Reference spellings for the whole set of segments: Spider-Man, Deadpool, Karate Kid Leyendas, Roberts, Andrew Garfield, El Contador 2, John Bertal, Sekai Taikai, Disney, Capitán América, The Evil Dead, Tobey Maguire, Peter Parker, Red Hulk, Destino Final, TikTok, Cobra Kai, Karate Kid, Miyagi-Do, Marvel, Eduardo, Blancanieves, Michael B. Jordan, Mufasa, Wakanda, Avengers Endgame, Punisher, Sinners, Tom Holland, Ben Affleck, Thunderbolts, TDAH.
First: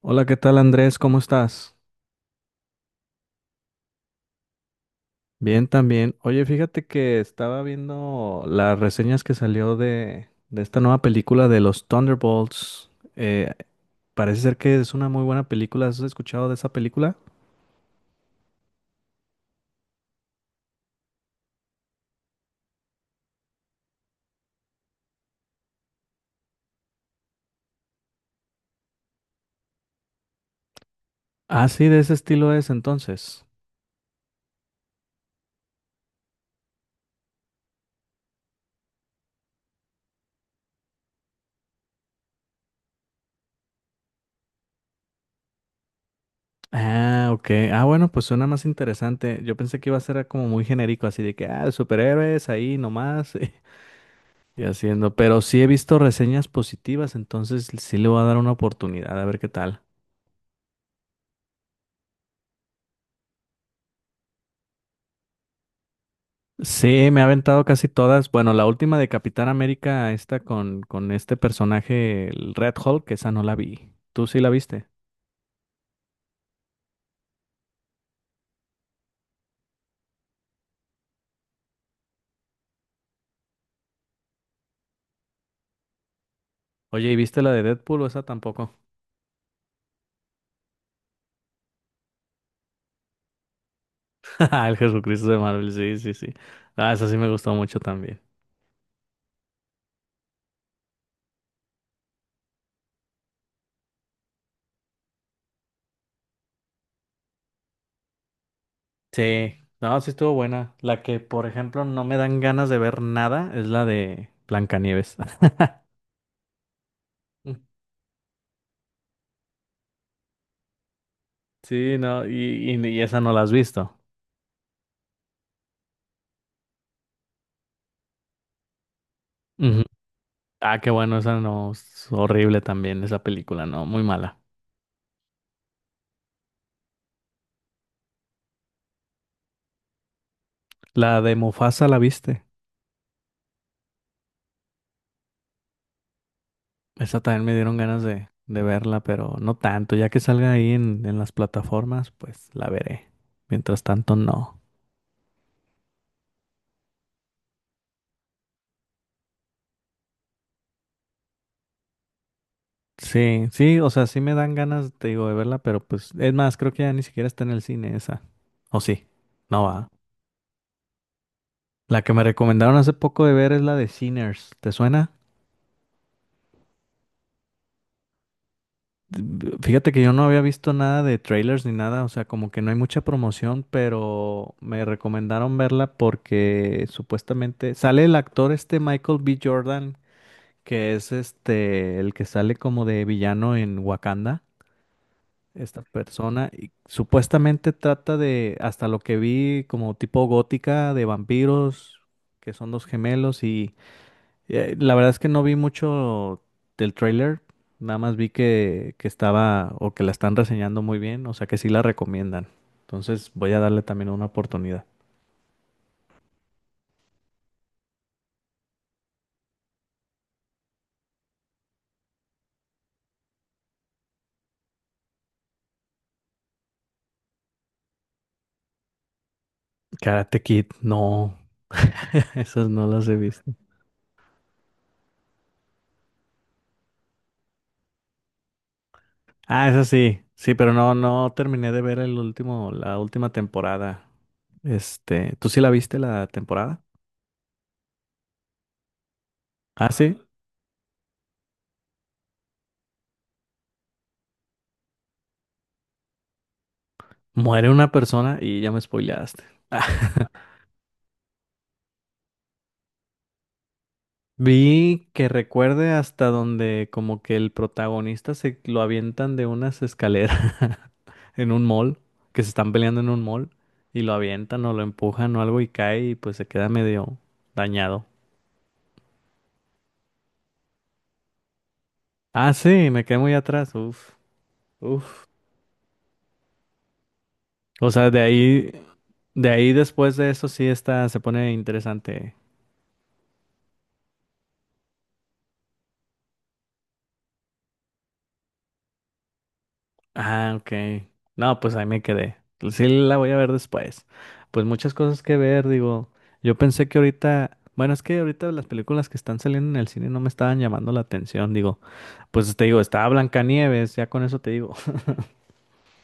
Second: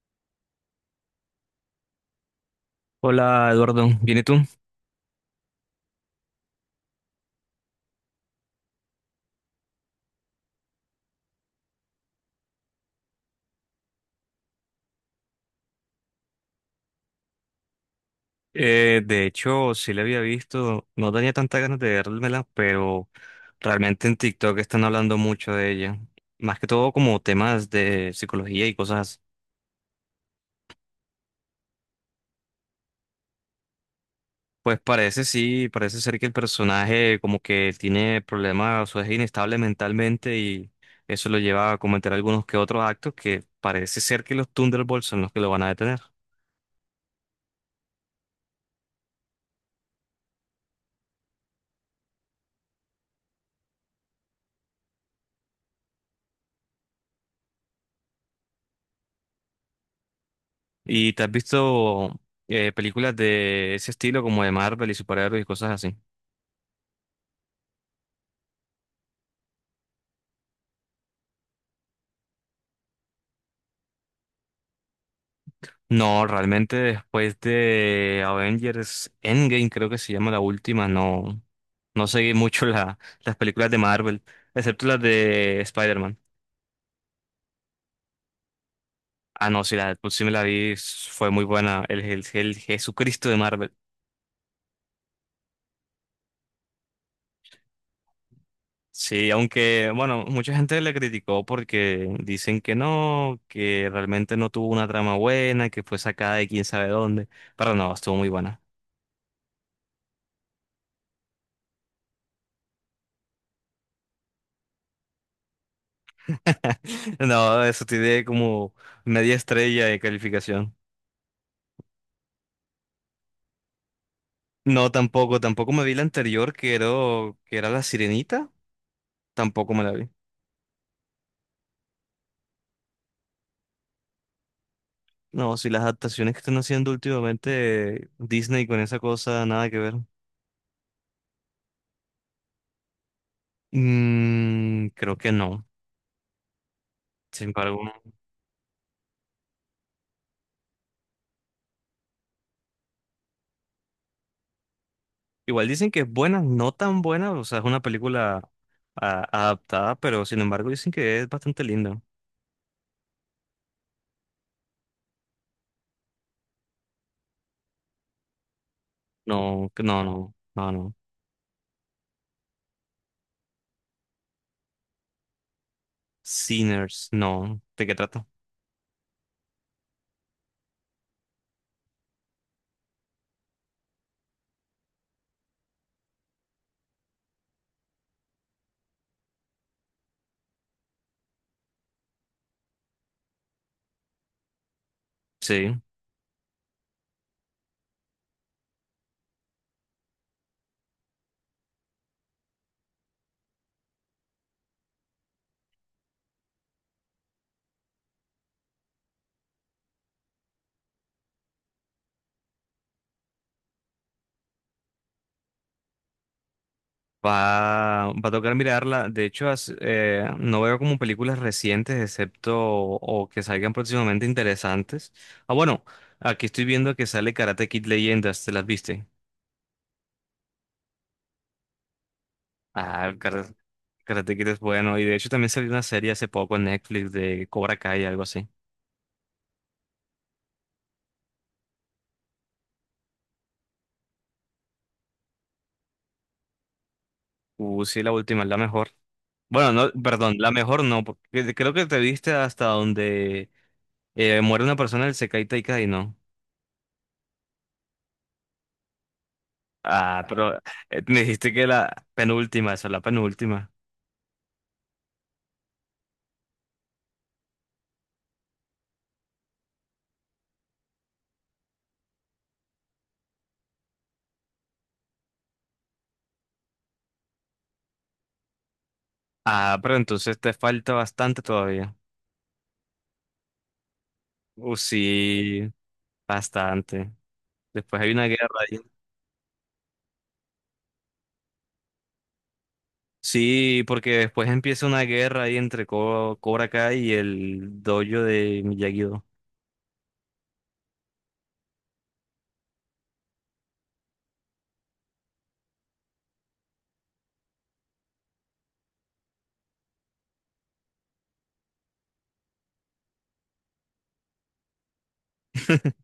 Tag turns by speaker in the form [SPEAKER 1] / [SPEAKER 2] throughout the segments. [SPEAKER 1] Hola, ¿qué tal Andrés? ¿Cómo estás?
[SPEAKER 2] Hola Eduardo, ¿bien y tú?
[SPEAKER 1] Bien, también. Oye, fíjate que estaba viendo las reseñas que salió de esta nueva película de los Thunderbolts. Eh, parece ser que es una muy buena película. ¿Has escuchado de esa película?
[SPEAKER 2] De hecho, sí la había visto, no tenía tantas ganas de vérmela, pero realmente en TikTok están hablando mucho de ella. Más que todo como temas de psicología y cosas. Así.
[SPEAKER 1] Ah, sí, de ese estilo es entonces.
[SPEAKER 2] Pues parece sí, parece ser que el personaje como que tiene problemas o es inestable mentalmente y eso lo lleva a cometer algunos que otros actos que parece ser que los Thunderbolts son los que lo van a detener.
[SPEAKER 1] Ah, ok. Ah, bueno, pues suena más interesante. Yo pensé que iba a ser como muy genérico, así de que, ah, superhéroes ahí nomás y haciendo. Pero sí he visto reseñas positivas, entonces sí le voy a dar una oportunidad a ver qué tal.
[SPEAKER 2] ¿Y te has visto películas de ese estilo como de Marvel y superhéroes y cosas así?
[SPEAKER 1] Sí, me ha aventado casi todas. Bueno, la última de Capitán América, esta con este personaje, el Red Hulk, esa no la vi. ¿Tú sí la viste?
[SPEAKER 2] No, realmente después de Avengers Endgame, creo que se llama la última, no, no seguí mucho la, las películas de Marvel, excepto las de Spider-Man.
[SPEAKER 1] Oye, ¿y viste la de Deadpool o esa tampoco?
[SPEAKER 2] Ah, no, sí, la de Deadpool sí me la vi, fue muy buena, el Jesucristo de Marvel.
[SPEAKER 1] El Jesucristo de Marvel, sí, sí, sí. Ah, esa sí me gustó mucho también.
[SPEAKER 2] Sí, aunque, bueno, mucha gente le criticó porque dicen que no, que realmente no tuvo una trama buena, que fue sacada de quién sabe dónde, pero no, estuvo muy buena.
[SPEAKER 1] Sí, no, sí estuvo buena. La que, por ejemplo, no me dan ganas de ver nada es la de Blancanieves. Mm.
[SPEAKER 2] No, eso tiene como media estrella de calificación.
[SPEAKER 1] Sí, no, y esa no la has visto.
[SPEAKER 2] No, tampoco, tampoco me vi la anterior que era La Sirenita, tampoco
[SPEAKER 1] Ujú.
[SPEAKER 2] me la vi.
[SPEAKER 1] Ah, qué bueno, esa no, es horrible también, esa película, no, muy mala.
[SPEAKER 2] No, si las adaptaciones que están haciendo últimamente Disney con esa cosa, nada que ver.
[SPEAKER 1] La de Mufasa, ¿la viste?
[SPEAKER 2] Mm, creo que no,
[SPEAKER 1] Esa también
[SPEAKER 2] sin
[SPEAKER 1] me dieron
[SPEAKER 2] embargo,
[SPEAKER 1] ganas
[SPEAKER 2] no.
[SPEAKER 1] de verla, pero no tanto. Ya que salga ahí en las plataformas, pues la veré. Mientras tanto, no.
[SPEAKER 2] Igual dicen que es buena, no tan buena, o sea, es una película adaptada, pero sin embargo dicen que es bastante linda.
[SPEAKER 1] Sí, sí, o sea, sí me dan ganas, te digo, de verla, pero pues, es más, creo que ya ni siquiera está en el cine esa. ¿O sí? No
[SPEAKER 2] No, que
[SPEAKER 1] va.
[SPEAKER 2] no, no, no, no.
[SPEAKER 1] La que me recomendaron hace poco de ver es la de Sinners. ¿Te suena?
[SPEAKER 2] Sinners, no. ¿De qué trata?
[SPEAKER 1] Fíjate que yo no había visto nada de trailers ni nada, o sea, como que no hay mucha promoción, pero me recomendaron verla porque supuestamente sale el actor este Michael B. Jordan, que es este el que sale como de villano en Wakanda,
[SPEAKER 2] Sí.
[SPEAKER 1] esta persona, y supuestamente trata de, hasta lo que vi, como tipo gótica de vampiros, que son dos gemelos y la verdad es que no vi mucho del tráiler, nada más vi que estaba o que la están reseñando muy bien, o sea que sí la recomiendan. Entonces voy a darle también una oportunidad.
[SPEAKER 2] Va, va a tocar mirarla. De hecho, no veo como películas recientes, excepto o que salgan próximamente interesantes. Ah, bueno, aquí estoy viendo que sale Karate Kid Leyendas, ¿te las viste?
[SPEAKER 1] Karate Kid, no, esas no
[SPEAKER 2] Ah,
[SPEAKER 1] las he visto.
[SPEAKER 2] Karate Kid es bueno. Y de hecho también salió una serie hace poco en Netflix de Cobra Kai, algo así.
[SPEAKER 1] Ah, esas sí, sí, pero no, no terminé de ver el último, la última temporada. Este, ¿tú sí la viste la temporada?
[SPEAKER 2] Sí, la última, es la mejor. Bueno,
[SPEAKER 1] Ah,
[SPEAKER 2] no,
[SPEAKER 1] sí,
[SPEAKER 2] perdón, la mejor no, porque creo que te viste hasta donde muere una persona, el Sekai Taikai, ¿no?
[SPEAKER 1] muere una persona y ya me spoileaste.
[SPEAKER 2] Ah, pero me dijiste que la penúltima, esa es la penúltima.
[SPEAKER 1] Vi que recuerde hasta donde como que el protagonista se lo avientan de unas escaleras en un mall, que se están peleando en un mall y lo avientan o lo empujan o algo y cae y pues se queda medio dañado.
[SPEAKER 2] Ah, pero entonces te falta bastante todavía.
[SPEAKER 1] Ah, sí, me quedé muy atrás, uf, uf.
[SPEAKER 2] Sí, bastante.
[SPEAKER 1] O
[SPEAKER 2] Después
[SPEAKER 1] sea,
[SPEAKER 2] hay
[SPEAKER 1] de
[SPEAKER 2] una guerra
[SPEAKER 1] ahí,
[SPEAKER 2] ahí.
[SPEAKER 1] de ahí después de eso sí está, se pone interesante.
[SPEAKER 2] Sí, porque después empieza una guerra ahí entre Cobra Kai y el dojo de Miyagi-Do.
[SPEAKER 1] Ah, ok. No, pues ahí me quedé. Sí la voy a ver después. Pues muchas cosas que ver, digo. Yo pensé que ahorita, bueno, es que ahorita las películas que están saliendo en el cine no me estaban llamando la atención, digo. Pues te digo, estaba Blancanieves, ya con eso te digo.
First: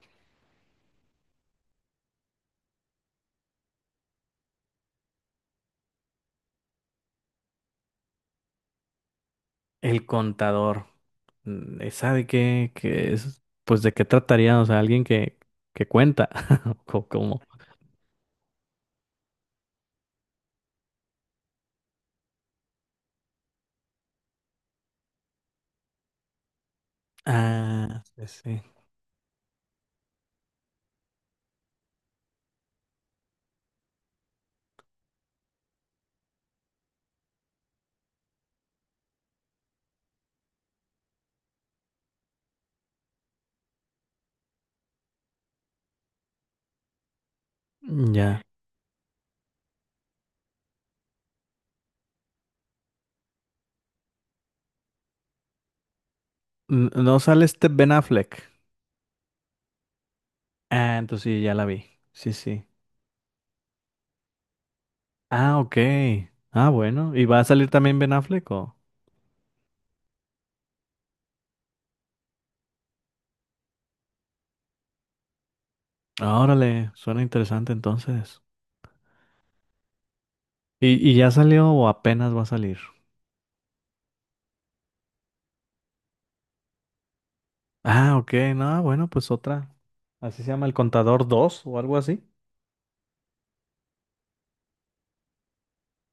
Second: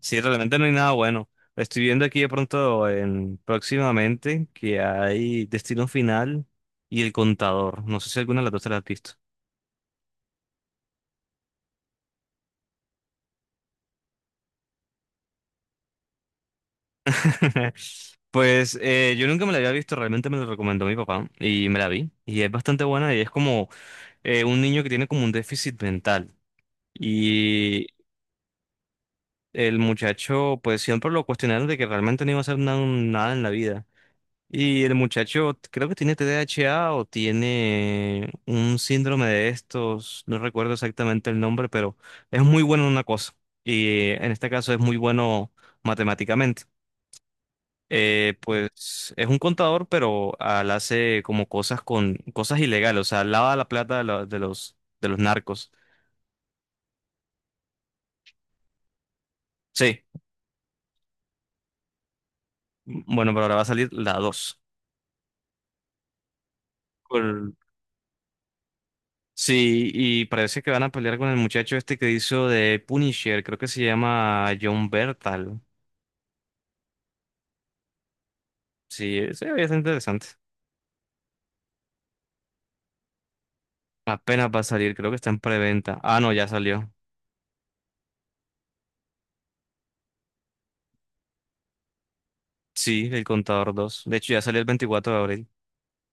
[SPEAKER 2] Sí, realmente no hay nada bueno. Estoy viendo aquí de pronto en, próximamente que hay Destino Final y El Contador. No sé si alguna de las dos te la has visto.
[SPEAKER 1] El contador. ¿Esa de qué, qué es? Pues de qué trataría, o sea, alguien que cuenta. Como.
[SPEAKER 2] Pues yo nunca me la había visto, realmente me la recomendó mi papá y me la vi. Y es bastante buena y es como un niño que tiene como un déficit mental. Y
[SPEAKER 1] Ah, sí, sí.
[SPEAKER 2] el muchacho, pues siempre lo cuestionaron de que realmente no iba a hacer nada en la vida. Y el muchacho creo que tiene TDAH o tiene un síndrome de estos, no recuerdo exactamente el nombre, pero es muy bueno en una cosa. Y en este caso es muy bueno matemáticamente.
[SPEAKER 1] Ya.
[SPEAKER 2] Pues es un contador, pero al hace como cosas con cosas ilegales, o sea, lava la plata de, de los narcos.
[SPEAKER 1] No sale este Ben Affleck.
[SPEAKER 2] Sí,
[SPEAKER 1] Ah, entonces sí, ya la vi. Sí, sí.
[SPEAKER 2] bueno, pero ahora va a salir la 2.
[SPEAKER 1] Ah, ok. Ah, bueno. ¿Y va a salir también Ben Affleck o?
[SPEAKER 2] Sí, y parece que van a pelear con el muchacho este que hizo de Punisher, creo que se llama John Bertal.
[SPEAKER 1] Ah, Órale, suena interesante entonces.
[SPEAKER 2] Sí, ese es interesante.
[SPEAKER 1] ¿Y ya salió o apenas va a salir?
[SPEAKER 2] Apenas va a salir, creo que está en preventa. Ah, no, ya salió.
[SPEAKER 1] Ah, ok. No, bueno, pues otra. Así se llama El Contador dos o algo así.
[SPEAKER 2] Sí, el contador 2. De hecho, ya salió el 24 de abril.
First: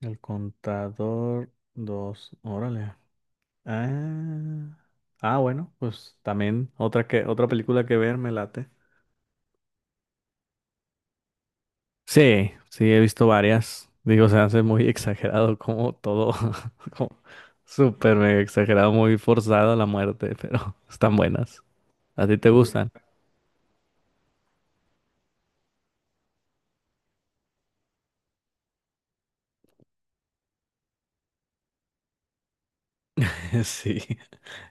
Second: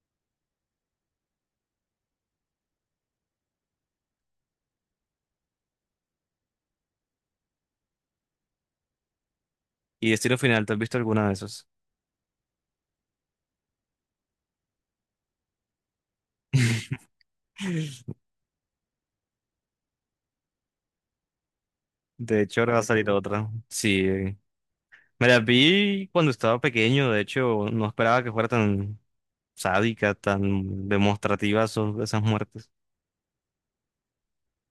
[SPEAKER 1] El Contador 2. Órale. Ah, ah, bueno, pues también otra que otra película que ver me late.
[SPEAKER 2] Y Destino Final, ¿te has visto alguna de esas?
[SPEAKER 1] Sí, sí, he visto varias. Digo, se hace muy exagerado como todo, como súper mega exagerado, muy forzado la muerte, pero están buenas. ¿A ti
[SPEAKER 2] De
[SPEAKER 1] te, sí,
[SPEAKER 2] hecho, ahora va a
[SPEAKER 1] gustan?
[SPEAKER 2] salir otra. Sí. Me la vi cuando estaba pequeño. De hecho, no esperaba que fuera tan sádica, tan demostrativa esas muertes.
[SPEAKER 1] Sí,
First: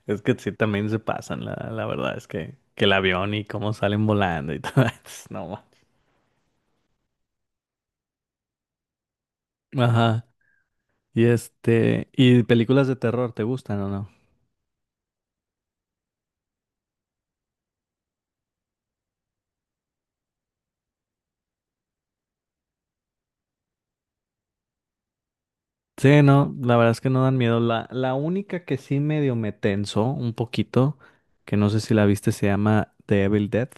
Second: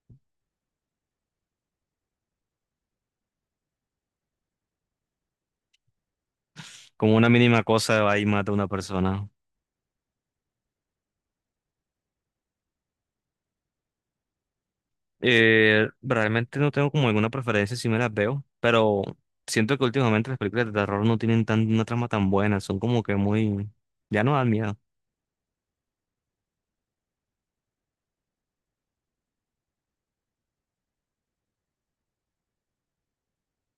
[SPEAKER 1] es que sí, también se pasan, la verdad es que el avión y cómo salen volando y todo eso, no.
[SPEAKER 2] Como una mínima cosa va y mata a una persona.
[SPEAKER 1] Ajá, y este, ¿y películas de terror te gustan o no?
[SPEAKER 2] Realmente no tengo como alguna preferencia si me las veo, pero siento que últimamente las películas de terror no tienen tan, una trama tan buena. Son como que muy... Ya no dan miedo.
[SPEAKER 1] Sí, no, la verdad es que no dan miedo. La única que sí medio me tensó un poquito, que no sé si la viste, se llama The Evil Dead.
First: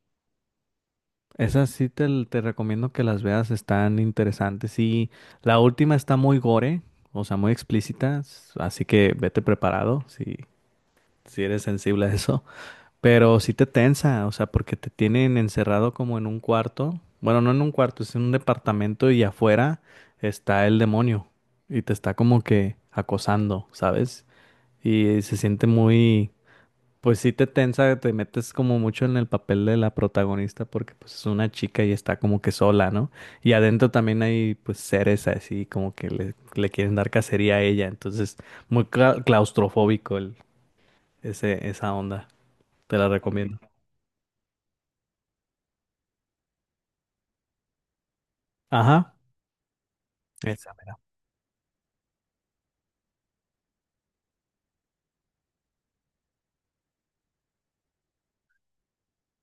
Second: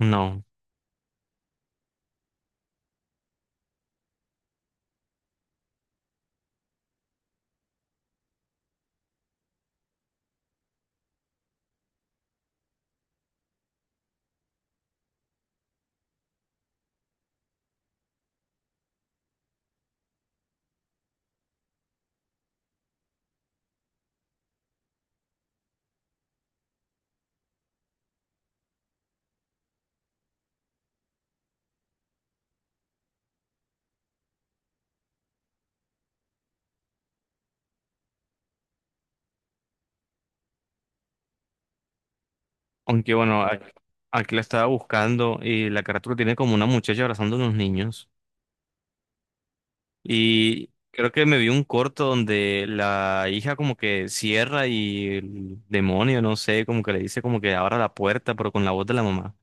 [SPEAKER 2] No.
[SPEAKER 1] Esas sí te recomiendo que las veas, están interesantes. Y la última está muy gore, o sea, muy explícita, así que vete preparado si eres sensible a eso. Pero sí te tensa, o sea, porque te tienen encerrado como en un cuarto. Bueno, no en un cuarto, es en un departamento y afuera está el demonio y te está como que acosando, ¿sabes? Y se siente muy... Pues sí te tensa, te metes como mucho en el papel de la protagonista porque pues es una chica y está como que sola, ¿no? Y adentro también hay pues seres así como que le quieren dar cacería a ella, entonces muy claustrofóbico esa onda, te la
[SPEAKER 2] Aunque bueno,
[SPEAKER 1] recomiendo.
[SPEAKER 2] aquí la estaba buscando y la carátula tiene como una muchacha abrazando a unos niños.
[SPEAKER 1] Ajá.
[SPEAKER 2] Y
[SPEAKER 1] Esa, mira.
[SPEAKER 2] creo que me vi un corto donde la hija como que cierra y el demonio, no sé, como que le dice como que abra la puerta, pero con la voz de la mamá.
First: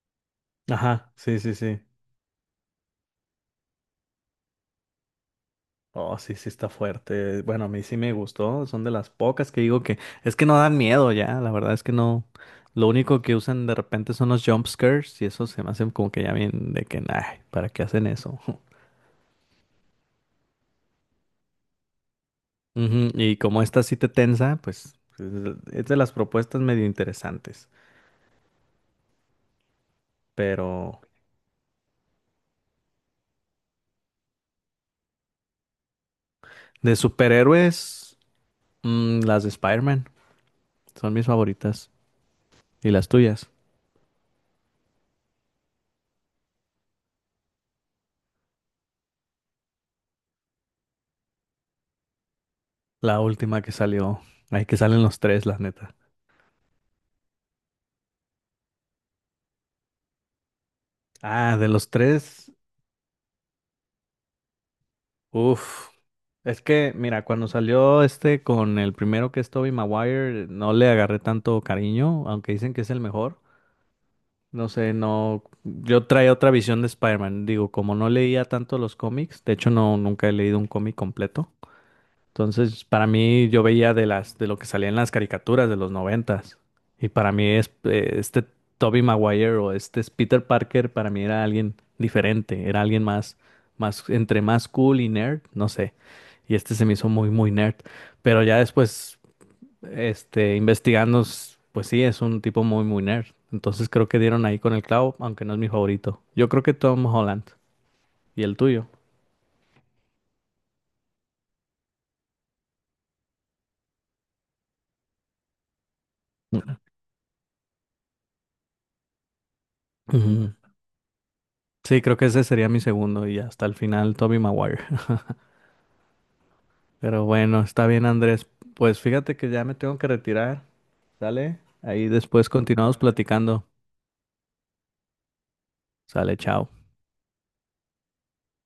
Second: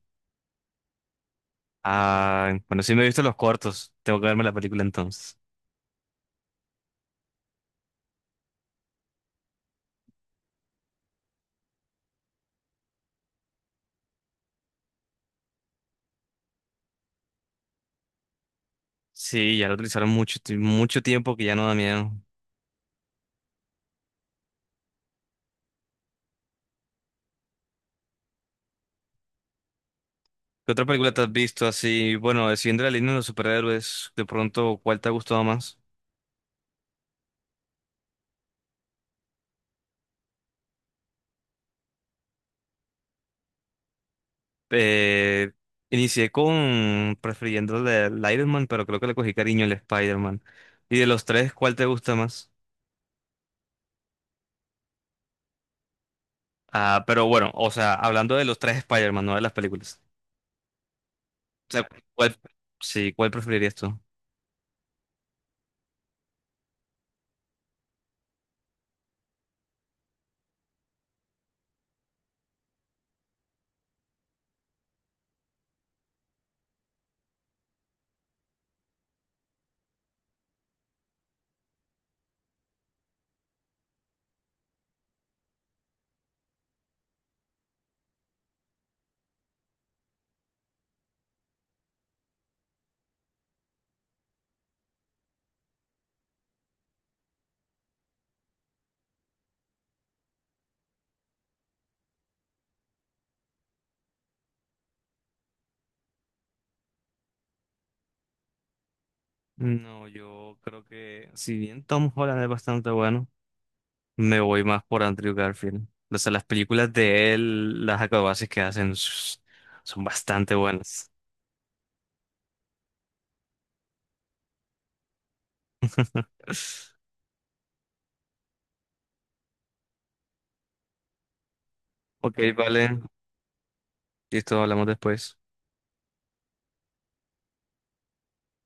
[SPEAKER 1] Ajá, sí, sí, sí.
[SPEAKER 2] Ah, bueno, sí me he visto los cortos. Tengo que verme la película entonces.
[SPEAKER 1] Oh, sí, sí está fuerte. Bueno, a mí sí me gustó. Son de las pocas que digo que es que no dan miedo ya. La verdad es que no. Lo único que usan de repente son los jump scares y eso se me hacen como que ya bien de que, nah, ¿para qué hacen eso?
[SPEAKER 2] Sí, ya lo utilizaron mucho, mucho tiempo que ya no da miedo.
[SPEAKER 1] Ujú, y como esta sí te tensa, pues es de las propuestas medio interesantes.
[SPEAKER 2] ¿Qué otra
[SPEAKER 1] Pero
[SPEAKER 2] película te has visto así? Bueno, siguiendo la línea de los superhéroes, de pronto, ¿cuál te ha gustado más?
[SPEAKER 1] de superhéroes, las de Spider-Man son mis favoritas. ¿Y las tuyas?
[SPEAKER 2] Eh, Inicié con prefiriendo el de el Iron Man, pero creo que le cogí cariño al Spider-Man. Y de los tres, ¿cuál te gusta más?
[SPEAKER 1] La última que salió. Ay, que salen los tres, la neta.
[SPEAKER 2] Ah, pero bueno, o sea, hablando de los tres Spider-Man, no de las películas.
[SPEAKER 1] Ah, de
[SPEAKER 2] O sea,
[SPEAKER 1] los
[SPEAKER 2] ¿cuál,
[SPEAKER 1] tres.
[SPEAKER 2] sí, ¿cuál preferirías tú?
[SPEAKER 1] Uf, es que mira, cuando salió este con el primero que es Tobey Maguire, no le agarré tanto cariño, aunque dicen que es el mejor. No sé, no, yo traía otra visión de Spider-Man. Digo, como no leía tanto los cómics, de hecho no, nunca he leído un cómic completo. Entonces, para mí, yo veía de lo que salía en las caricaturas de los noventas. Y para mí es este Tobey Maguire o este es Peter Parker, para mí era alguien diferente, era alguien más, más, entre más cool y nerd, no sé. Y este se me hizo muy, muy nerd. Pero ya después, este, investigando, pues sí, es un tipo muy, muy nerd. Entonces creo que dieron ahí con el clavo, aunque no es mi favorito. Yo creo que Tom Holland. ¿Y el tuyo?
[SPEAKER 2] No, yo creo que si bien Tom Holland es bastante bueno, me voy más por Andrew Garfield. O sea, las películas de él, las acrobacias que hacen son
[SPEAKER 1] Ujú.
[SPEAKER 2] bastante buenas.
[SPEAKER 1] Sí, creo que ese sería mi segundo y hasta el final Toby Maguire. Pero bueno, está bien Andrés. Pues fíjate que ya me tengo que retirar, ¿sale? Ahí
[SPEAKER 2] Ok,
[SPEAKER 1] después
[SPEAKER 2] vale.
[SPEAKER 1] continuamos platicando.
[SPEAKER 2] Listo, hablamos después.
[SPEAKER 1] Sale, chao.